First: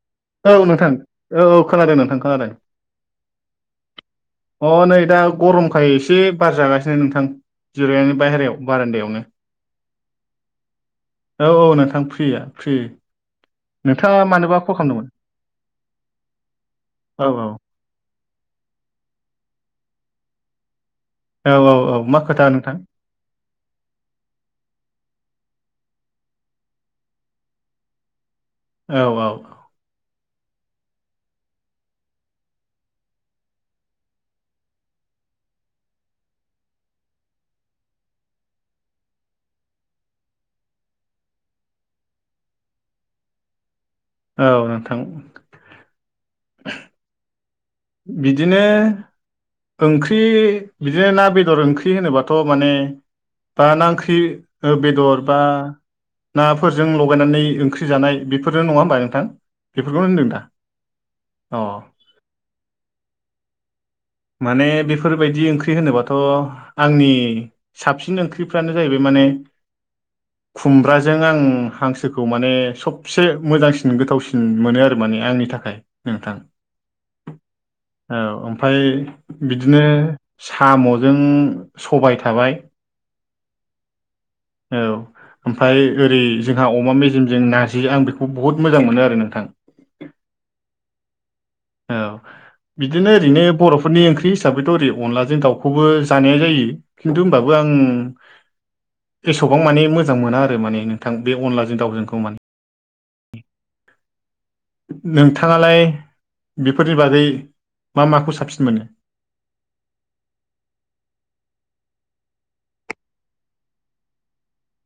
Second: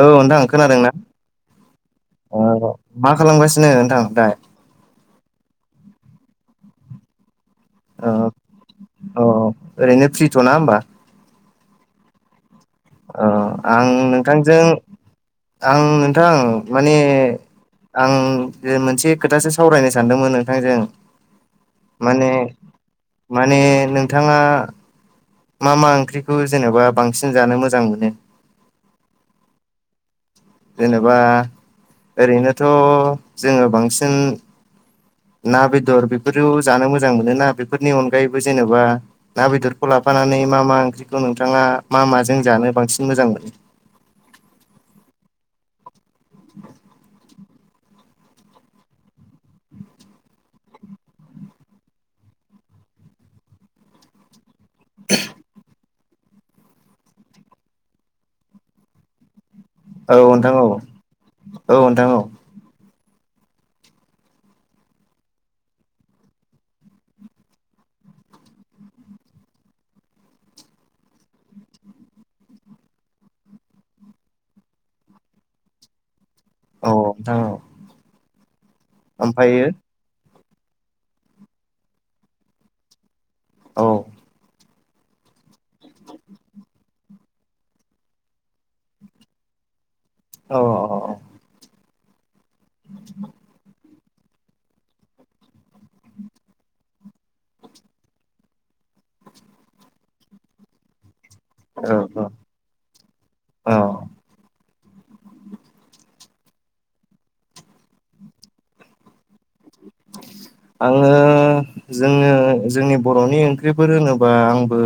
औ नोंथां खोनादों ना औ औ खोनादों नोंथां खो औ मा खालामगासिनो नोंथां दा अ नै दा गरमखाय एसे बार जागासिनो नोंथां ओ जिरायनानै बायहेरायाव बारान्दायावनो औ ओरैनो फ्रिथ'ना होमबा औ औ नोंथां फ्रिया फ्रि अ आं नोंथाङा मानोबा नोंथांजों कल खालामदोंमोन आं नोंथां माने औ औ आं मोनसे खोथासो सावरायनो सानदोंमोन नोंथांजों औ औ औ मा माने खोथा नोंथां? माने नोंथाङा मा मा ओंख्रिखौ जेनेबा बांसिन जानो मोजां मोनो औ औ जेनेबा ओरैनोथ' जोङो बांसिन ना, बेदर बेफोरो जानो मोजां मोन ना बेफोरनि अनगायैबो जेन'बा ना, बेदरखौ लाफानानै मा मा ओंख्रिखौ नोंथाङा मा माजों जानो बांसिन मोजां मोनो। औ नोंथां [inaudible] बिदिनो ओंख्रि बिदिनो ना बेदर ओंख्रि होनोबाथ' माने ओ ना ओंख्रि बेदर बा नाफोरजों लगायनानै ओंख्रि जानाय बेफोरजों नङा होमबा नोंथां। बेफोरखौनो औ होनदों दा नोंथां औ अ [unintelligible] माने बेफोरबायदि ओंख्रि होनोबाथ' आंनि साबसिन ओंख्रिफ्रानो जाहैबाय माने [inaudible] खुमब्राजों आं हांसोखौ माने सबसे मोजांसिन गोथावसिन मोनो आरो माने आंनि थाखाय नोंथां औ नोंथां औ औ ओमफाय ओमफ्रायो बिदिनो सामजों सबाय थाबाय औ औ ओमफ्राय ओरै जोंहा अमा मेजेमजों नारजि आं बेखौ बहुद मोजां मोनो आरो नोंथां। औ औ औ बिदिनो ओरैनो बर' फोरनि ओंख्रि हिसाबैथ' ओरै अनदलाजों दाउखौबो जानाया जायो खिन्थु होमबाबो आं एसेबां माने मोजां मोना आरो माने नोंथां बे अनलाजों औ दाउजोंखौ औ माने औ नोंथांङा लाय बेफोरनि बागै मा माखौ साबसिन मोनो। [inaudible] आङो जोङो जोंनि बर'नि ओंख्रिफोर होनोबा आंबो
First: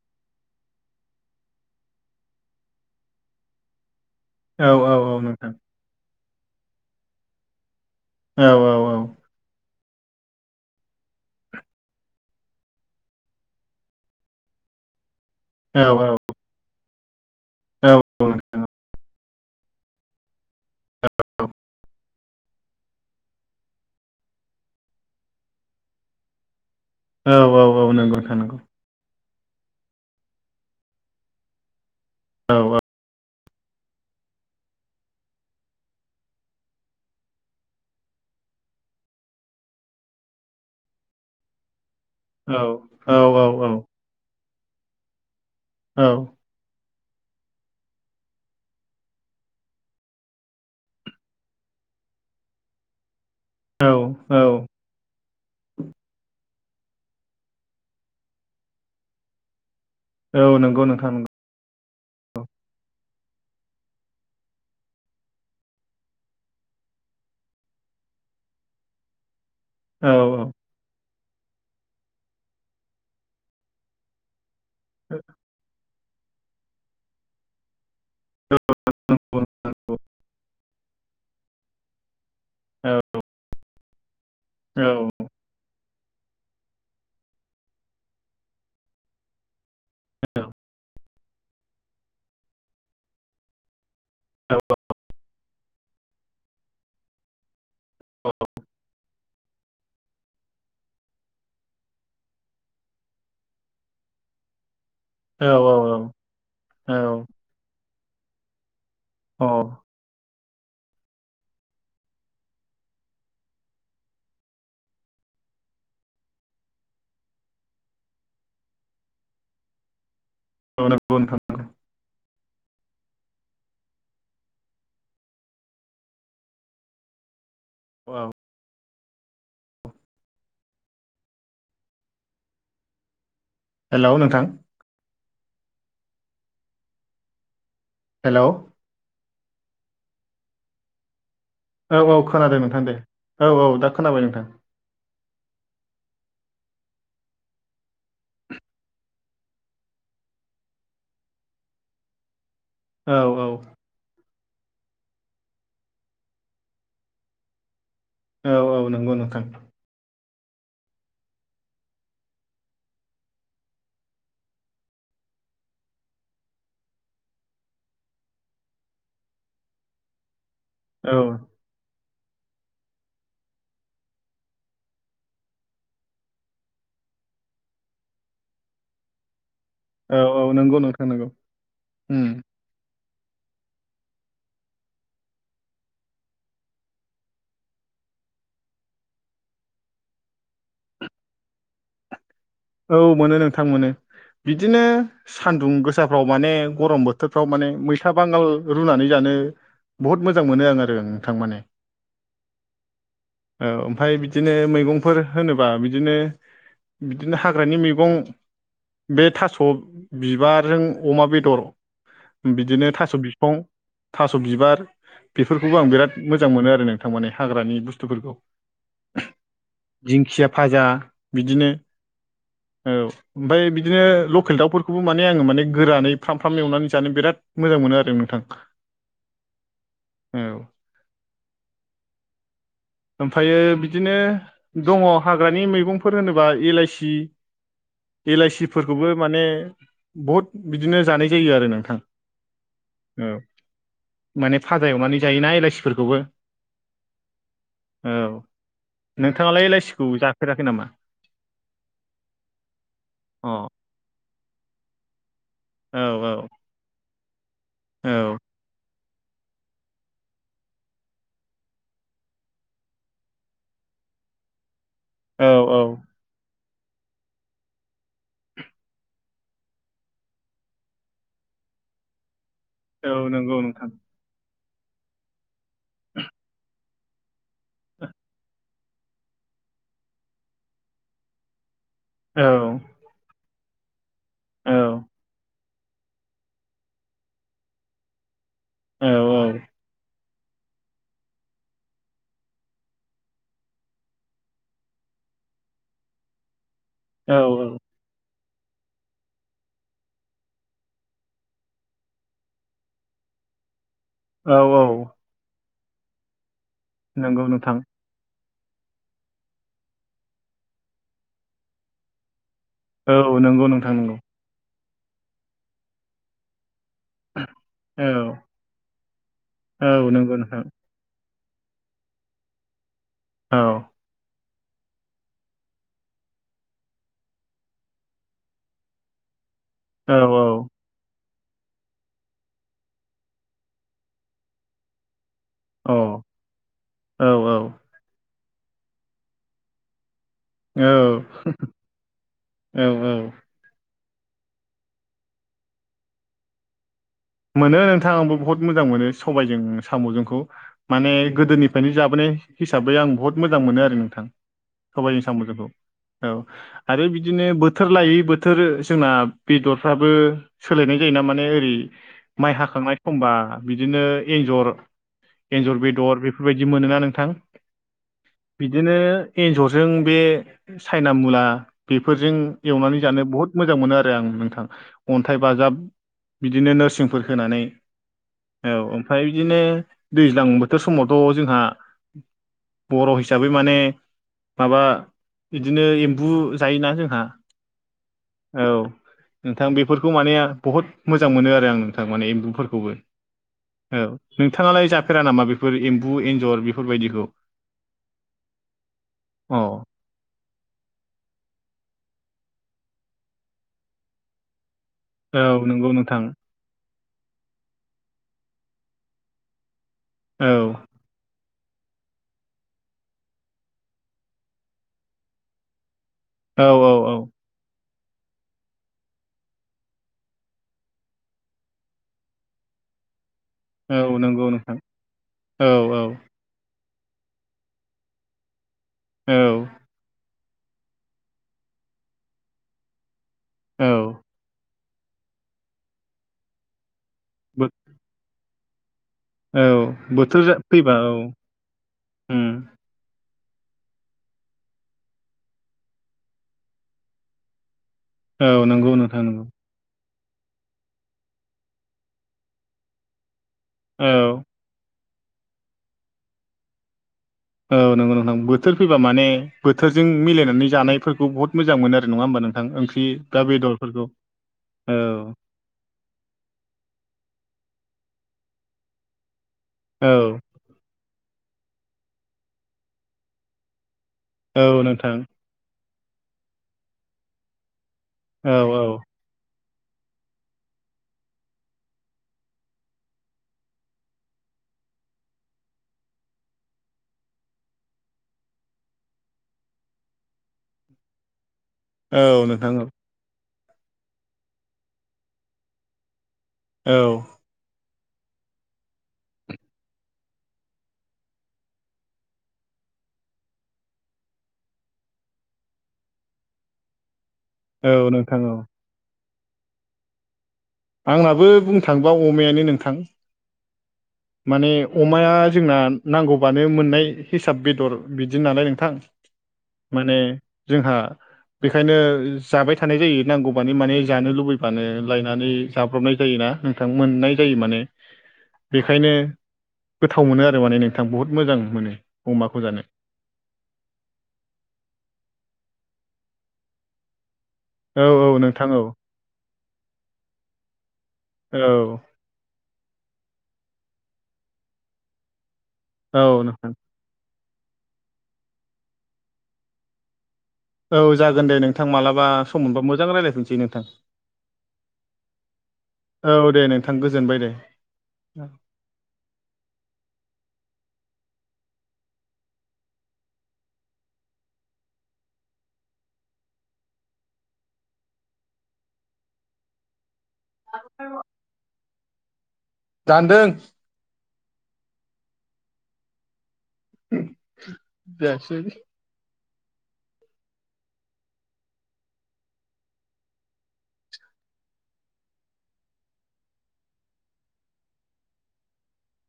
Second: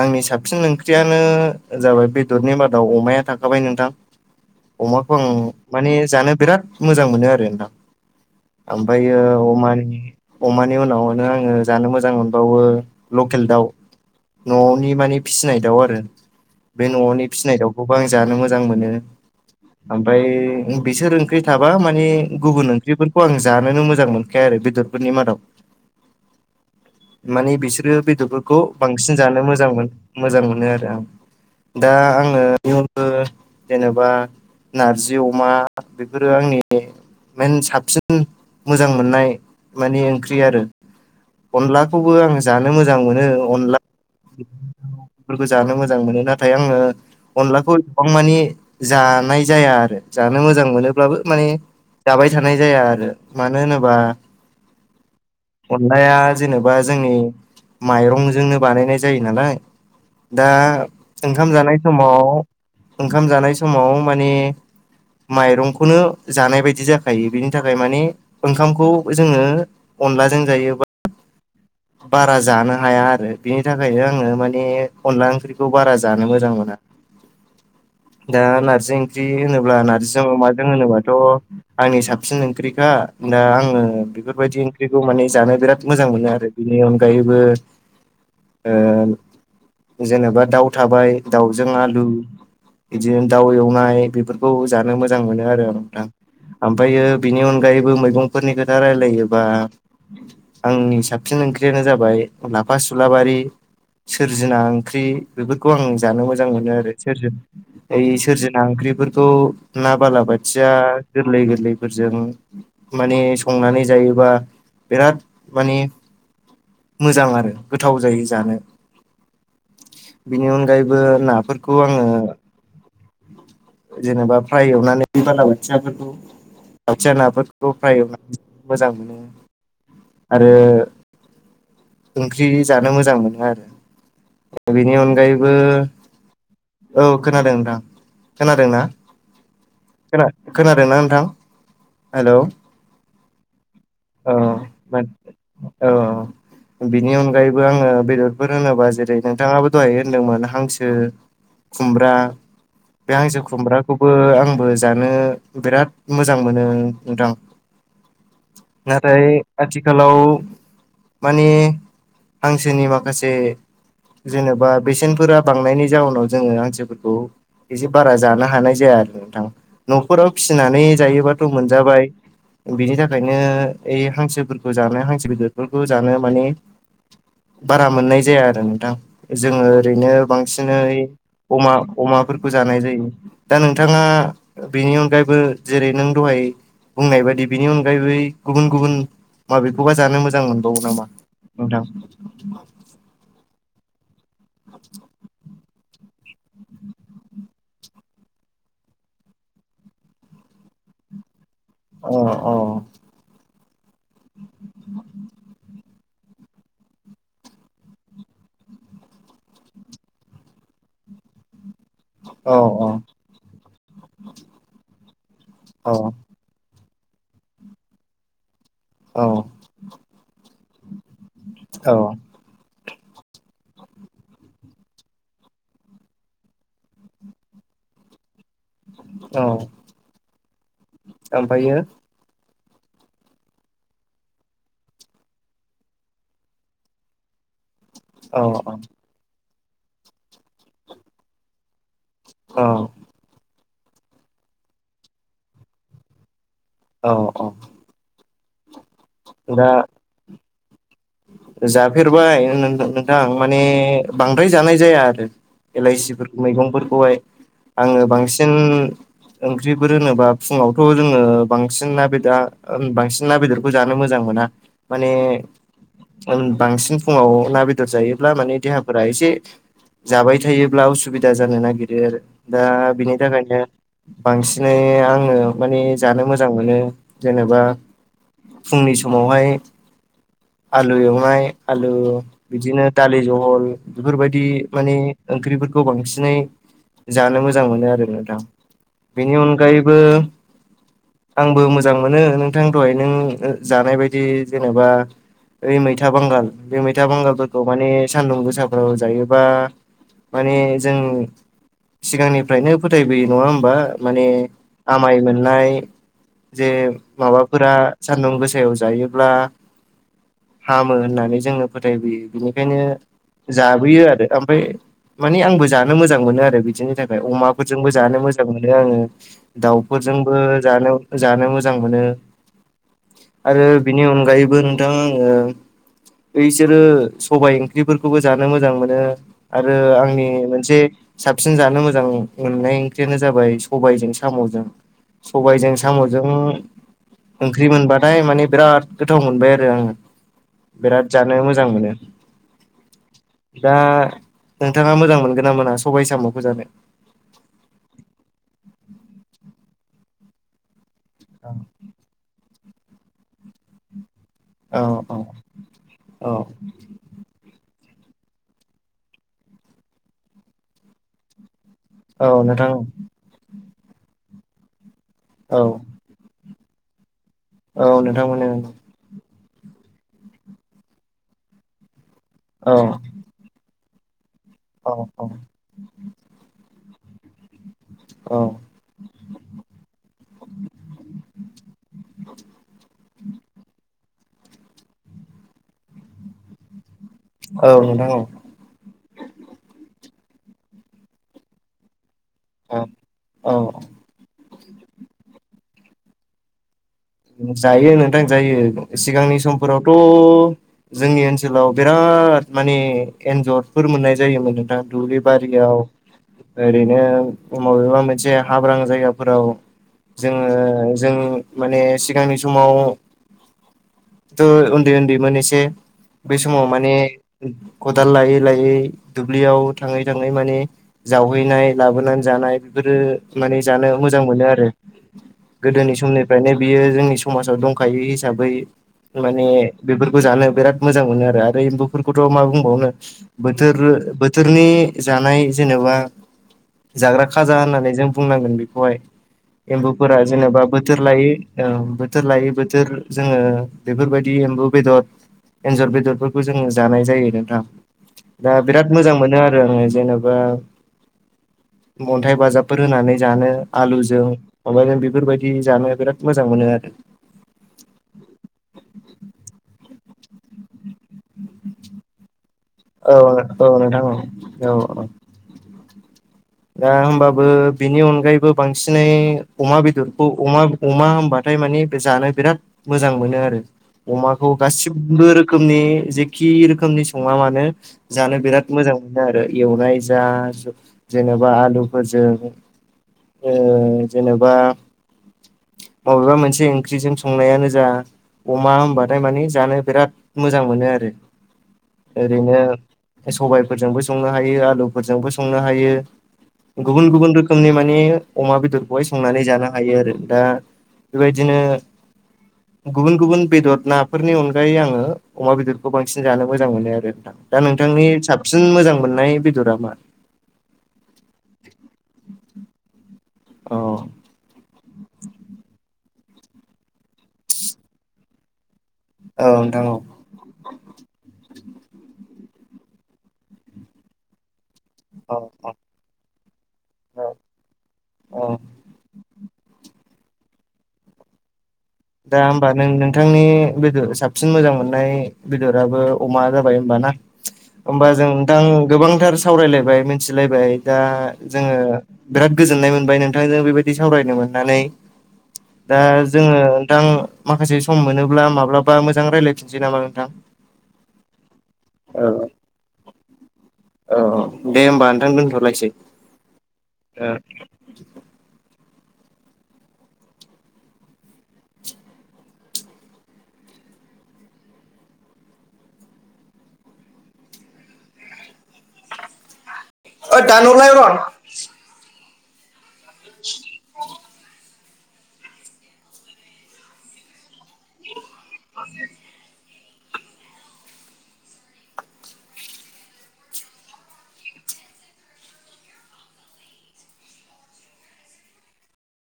आंनि साबसिन ओंख्रियानो जाबाय बेदरनि मादाव अमाया थाखाबाय नोंथां औ औ अमाखौ औ आं नोंथां माने जानो बिराद मोजां मोनो आरो नोंथां। औ औ औ ओमफ्रायो अमानि अमानि उनावनो आङो जानो मोजां मोनबावो लकेल दाउ न'नि माने फिसिनाय दाउ औ आरो औ बे न'नि फिसिनाय दाउखौबो आं औ जानो मोजां नोंथां मोनो। ओमफ्राय बिसोर ओंख्रि थाबा माने गुबुन ओंख्रिफोर खौ आं जानोनो मोजां मोनखाया आरो बेदरफोरनि मादाव औ माने औ औ बिसोरो नंगौ नोंथां बेदरफोरखौ नंगौ बांसिन जानो मोजां मोन मोजां मोनो आरो आं दा आङो औ बेनि अन ओ जेनेबा नारजि अमा बेफोरो आंनि मेन साबसिन मोजां मोननाय माने ओंख्रि आरो अनलाखौबो आं औ जानो मोजां मोनो औ औ औ अनला बेफोरखौ जानो मोजां औ मोनो नाथाय आङो अनलाखौ एथबां माने जानाय जाया आरो जानो मोजां मोनोब्लाबो माने जाबाय थानाय जाया आरो मानो होनोबा औ अनलाया जेनेबा जोंनि माइरंजोंनो बानायनाय जायो नालाय औ दा नंगौ नोंथां नंगौ ओंखाम जानाय समाव ओंखाम जानाय समाव माने माइरंखौनो जानाय बायदि जाखायो बेनि थाख खाय माने ओंखामखौ जोङो औ अनलाजों औ नंगौ नोंथां औ जायो बा बारा जानो हाया आरो बिनि थाखायनो आङो माने अनला ओंख्रिखौ बारा जानो मोजां मोना। दा नार्जि ओंख्रि होनोब्ला नार्जिजों अमाजों होनोबाथ' आंनि साबसिन ओंख्रिखा दा आङो बेफोरबायदि ओंख्रिखौ माने जानो बिराद मोजां मोनो आरो बेनि अनगायैबो ओ जेनेबा दाउ थाबाय दाउजों आलु बिदिनो दाउ एवनाय बेफोर खौ जानो मोजां मोनो आरो नोंथां ओमफायो बिनि अनगायैब बो मैगंफोरनि खोथा रायलायोबा आंनि सा साबसिन ओंख्रियानो जाबाय लाफा सुलाबारि सोरजिना ओंख्रि बेफोरखौ आं जानो मोजां मोनो आरो सोरजि ओइ सोरजिना ओंख्रिफोर थ' ना बालाबाथिया गोरलै गोरलैफोरजों माने संनानै जायोबा बिराद माने मोजां आरो गोथाव जायो जानो बेनि अनगायैबो नाफोरखौ आङो जेनेबा फ्राय एवनानै बालाबोथियाफोरखौ बोथिया नाफोर बेखौ फ्राय एवनानैसो मोजां मोनो। आरो ओंख्रि जानो मोजां मोनो आरो हेलौ‌ नोंथां बेनि अनगायैबो औ खोनादों नोंथां हेलौ खोनादोंना खोना खोनादोंना नोंथां? औ औ खोनादों नोंथां दे औ औ दा खोनाबाय ओ नोंथां मोन औ अ बिनि अनगायैबो आङो बेदरफोर होनोबा जेरै नोंथाङाबो दहाय होनदोंमोन हांसो खुम्ब्रा बे औ हांसो औ खुम्ब्राखौबो आंबो जानो बिराद मोजां मोनो नोंथां। औ औ नंगौ नाथाय नोंथां आथिखालाव माने हांसोनि माखासे जेनेबा बेसेनफोरा बांनायनि जाउनाव जोङो हांसोफोरखौ एसे बारा जानो हानाय जाया आरो नोंथां न'खराव फिसिनानै औ जायोबाथ' मोनजाबाय बिनि थाखायनो ए हांसोफोरखौ जानो हांसो बेदरफोरखौ जानो माने बारा मोननाय जाया आरो नोंथां जोङो ओरैनो औ औ बांसिनै नंगौ नोंथां नंगौ अमा उम अमाफोरखो जानाय जायो दा नोंथाङा बिनि अनगायैबो जेरै नों दहाय बुंनाय बादि बिनि अनगायै बै गुबुन गुबुन माबेखौबा जानो मोजां मोनबावो नामा नोंथां? औ मोनो नोंथां मोनो बिदिनो सान दुं गोसाफ्राव माने गरम बोथोरफ्राव माने मैथा बांगाल रुनानै जानो बहुत मोजां मोनो आं आरो नोंथां माने अ अ औ ओमफ्राय बिदिनो मैगंफोर होनोबा बिदिनो बिदिनो हाग्रानि मैगं बे थास बिबारजों अमा बेदर औ औ बिदिनो थास बिफं थास बिबार बेफोरखौबो आं बिराद मोजां मोनो आरो नोंथां माने हाग्रानि बुस्थुफोरखौ औ दिंखिया भाजा बिदिनो औ औ ओमफ्राय बिदिनो लकेल दाउफोरखौबो माने आङो माने गोरानै फ्राम फ्राम एवनानै जानो बिराद मोजां मोनो आरो नोंथां औ औ ओमफ्रायो ओमफ्रायो बिदिनो दङ हाग्रानि मैगंफोर होनोबा इलाइसि औ एलाइसिफोरखौबो माने बहुद बिदिनो जानाय जायो आरो नोंथां औ औ माने फाजा एवनानै जायोना इलाइसिफोरखौबो औ औ औ नोंथाङालाय दा एलाइसिखौ जाफेराखै नामा जाफेरबाय ओ नों नोंथां अ माने बांद्राय जानाय जाया आरो औ एलाइसि औ मैगंफोरखौहाय आङो औ बांसिन ओंख्रिफोर होनोबा फुङावथ जोङो बांसिन ना बेदा ओ बांसिन ना बेदर जानो मोजां मोना माने औ औ ओम बांसिन फुङाव ना बेदर जायोब्ला माने देहाफोरा एसे जाबाय थायोब्ला उसुबिदा जानो नागिरो आरो दा औ बिनि थाखायनो नंगौ नोंथां बांसिनै आङो माने जानो मोजां मोनो। जेनेबा फुंनि समावहाय आलु एवनाय आलु औ बिदिनो दालि जहल बेफोरबायदि औ माने ओंख्रिफोरखौ बांसिनै जानो मोजां मोनो आरो नोंथां औ बिनि अनगायैबो आंबो मोजां मोनो नोंथां दहाय नों जानाय बायदि जेनेबा ओ मैथा बांगाल बे मैथा औ बांगालफोरखौ माने सान्दुं गोसा ओ जायोबा माने जों सिगांनिफ्रायनो फोथायबोयो नङा होमबा माने औ औ आमाय मोननाय जे नंगौ माबाफोरा नोंथां सान्दुं गोसायाव जायोब्ला हामो होननानै जोंनो फोथायबोयो बेनिखायनो औ नंगौ नोंथां जाबोयो नंगौ आरो ओमफ्राय माने आंबो जानो मोजां मोनो आरो बिदिनि थाखाय ओमफ्राय अमाफोरजोंबो औ जानो मोजां मोनो आङो औ दाउफोरजोंबो नंगौ नोंथां जानो जानो मोजां मोनो औ आरो बिनि अनगायैबो नोंथां बिसोरो सबाय ओंख्रिफोरखौबो जानो मोजां मोनो आरो औ आंनि मोनसे साबसिन जानो मोजां मोननाय ओंख्रियानो जाबाय सबायजों साम'जों सबायाइजों औ साम'जों औ ओंख्रि मोनबाथाय माने बिराद गोथाव मोनबाय आरो आङो औ बिराद जानो मोजां मोनो औ दा नोंथाङा मोजां मोनगोन ना मोना सबाय साम'खौ जानो मोनो नोंथां आंबो बहुत मोजां मोनो सबायजों साम'जोंखौ माने गोदोनि बेओंखायनो जाबोनाय हिसाबै आं बहुत मोजां मोनो आरो नोंथां औ औ सबायाइनि साम'जखौ औ आरो बिदिनो बोथोर लायै बोथोर जोंना बेदरफ्राबो सोलायनाय जायोना माने ओरै औ माइ नोंथां हाखांनाय समबा बिदिनो एन्जर औ एन्जर बेदर बे बेफोरबायदि मोनोना नोंथां औ नोंथां मोनो बिदिनो एन्जरजों बे सायना मुला बेफोरजों औ एवनानै जानो बहुद मोजां मोनो आरो आं नोंथां औ औ अन्थाइ बाजाब बिदिनो नोरसिंफोर होनानै औ औ ओमफ्राय बिदिनो दैज्लां बोथोर समावथ' जोंहा बर' हिसाबै माने माबा बिदिनो एम्बु जायोना जोंहा औ नोंथां औ औ नोंथां बेफोरखौ माने बहुत मोजां मोनो आरो आं नोंथां माने एम्बु औ फोरखौबो औ नोंथांआलाय जाफेरा नामा बेफोरबादि एम्बु एन्जर बेफोरबायदिखौ जायो नोंथां जायो सिगांनि अ समफोरावथ' जोंनि ओनसोलाव बिराद माने एन्जरफोर मोननाय जायोमोन नोंथां दुब्लि औ बारियाव नंगौ नोंथां ओरैनो माबेबा मोनसे हाब्रां जायगाफोराव जोङो औ जों माने सिगांनि समावथ' उन्दै उन्दैमोन एसे बेै औ समाव औ माने औ खदाल लायै लायै दुब्लियाव थाङै थाङै माने जावहैनाय लाबोनानै जानाय बेफोरो माने जानो औ मोजां मोनो नंगौ आरो नोंथां औ गोदोनि औ समनि ओंखायनो बियो जोंनि समाजाव दंखायो हिसाबै औ माने बेफोरखौ जानो बिराद मोजां मोनो आरो आरो एम्बुफोरखौथ' मा बुंबावनो बोथोर बोथोरनि जानाय जेनेबा जाग्रा खाजा औ होननानै जों बुंनांगोन बेखौहाय एम्बुफोरा बोथोर जेनेबा फैबा बोथोर औ लायै औ बोथोर उम लायै बोथोर जोङो बेफोरबायदि एम्बु बेदर एन्जर बेदरफोरखौ जोङो जानाय जायो नोंथां औ दा नंगौ बिराद मोजां नोंथां मोनो नंगौ आरो आङो जेनेबा अन्थाइ बाजाबफोर होनानै जानो औ आलुजों [unintelligible] बेफोरबायदि जानो बिराद मोजां मोनो आरो औ नंगौ नोंथां बोथोर फैबा माने बोथोरजों मिलायनानै जानायफोरखौ बुहुत मोजां मोनो आरो नङा होमबा नोंथां थां ओंख्रि औ दा नोंथां बेदरफोरखौ औ औ दा होमबाबो बेनि अनगायैबो बांसिनै अमा बेदरखौ औ अमा अमा होनबाथाय माने बे जानो बिराद मोजां मोनो आरो अमाखौ औ नोंथां गासिबो रोखोमनि जेखि रोखोमनि सङा मानो जानो औ बिराद मोजां मोनो आरो एवनाय जा- जेनेबा आलुफोरजों जेनेबा मबेबा मोनसे ओंख्रिजों संनायानो जा अमा होनबाथाय माने जानो बिराद मोजां मोनो आरो औ नोंथां औ ओरैनो सबायफोरजोंबो संनो हायो आलुफोरजोंबो संनो हायो गुबुन गुबुन रो- खोमनि माने अमा बेदरखौहाय संनानै जानो हायो आरो दा बेबायदिनो [inaudible] गुबुन गुबुन बेदर नाफोरनि अनगायै आङो अमा बेदरखौ बांसिन जानो मोजां मोनो आरो नोंथां दा औ नोंथांनि नोंथां औ साबसिन मोजां मोननाय बेदरा मा आंनाबो बुंनो थाङोबा अमायानो नोंथां औ माने अमाया जोंना नांगौबानो मोननाय हिसाब बेदर बिदि नालाय नोंथां औ नोंथां औ माने जोंहा बेखायनो जाबाय थानाय जायो नांगौबानो माने जानो लुबै माने औ लायनानै औ जाब्रबनाय जायोना नोंथां औ मोननाय जायो माने औ बेखायनो गोथाव मोनो आरो माने नोंथां बहुद मोजां मोनो दा अमाखौ होमबा जानो नों नोंथांनि बेदोर साबसिन मोजां मोननाय बेदराबो अमा जाबाय होमबा ना? औ होमबा जों औ थां नोंथां औ गोबांथार सावरायलायबाय मिथिलायबाय दा जोंङो औ बिराद गोजोननाय मोनबाय नोंथांजों बेबायदि सावरायनो मोननानै दा औ जोंङो नोंथां थां माखासे सम मोनोब्ला माब्लाबा मोजां रायज्लायफिनसै नामा नोंथां? औ जागोन दे नोंथां मालाबा सम मोनबा मोजां रायलायफिनसै नोंथां। औ औ दे होमबा नोंथां दोनथ'लायसै, औ दे नोंथां ओ गोजोनबाय दे ओय दानहरलाय अरन दानदों। जायासै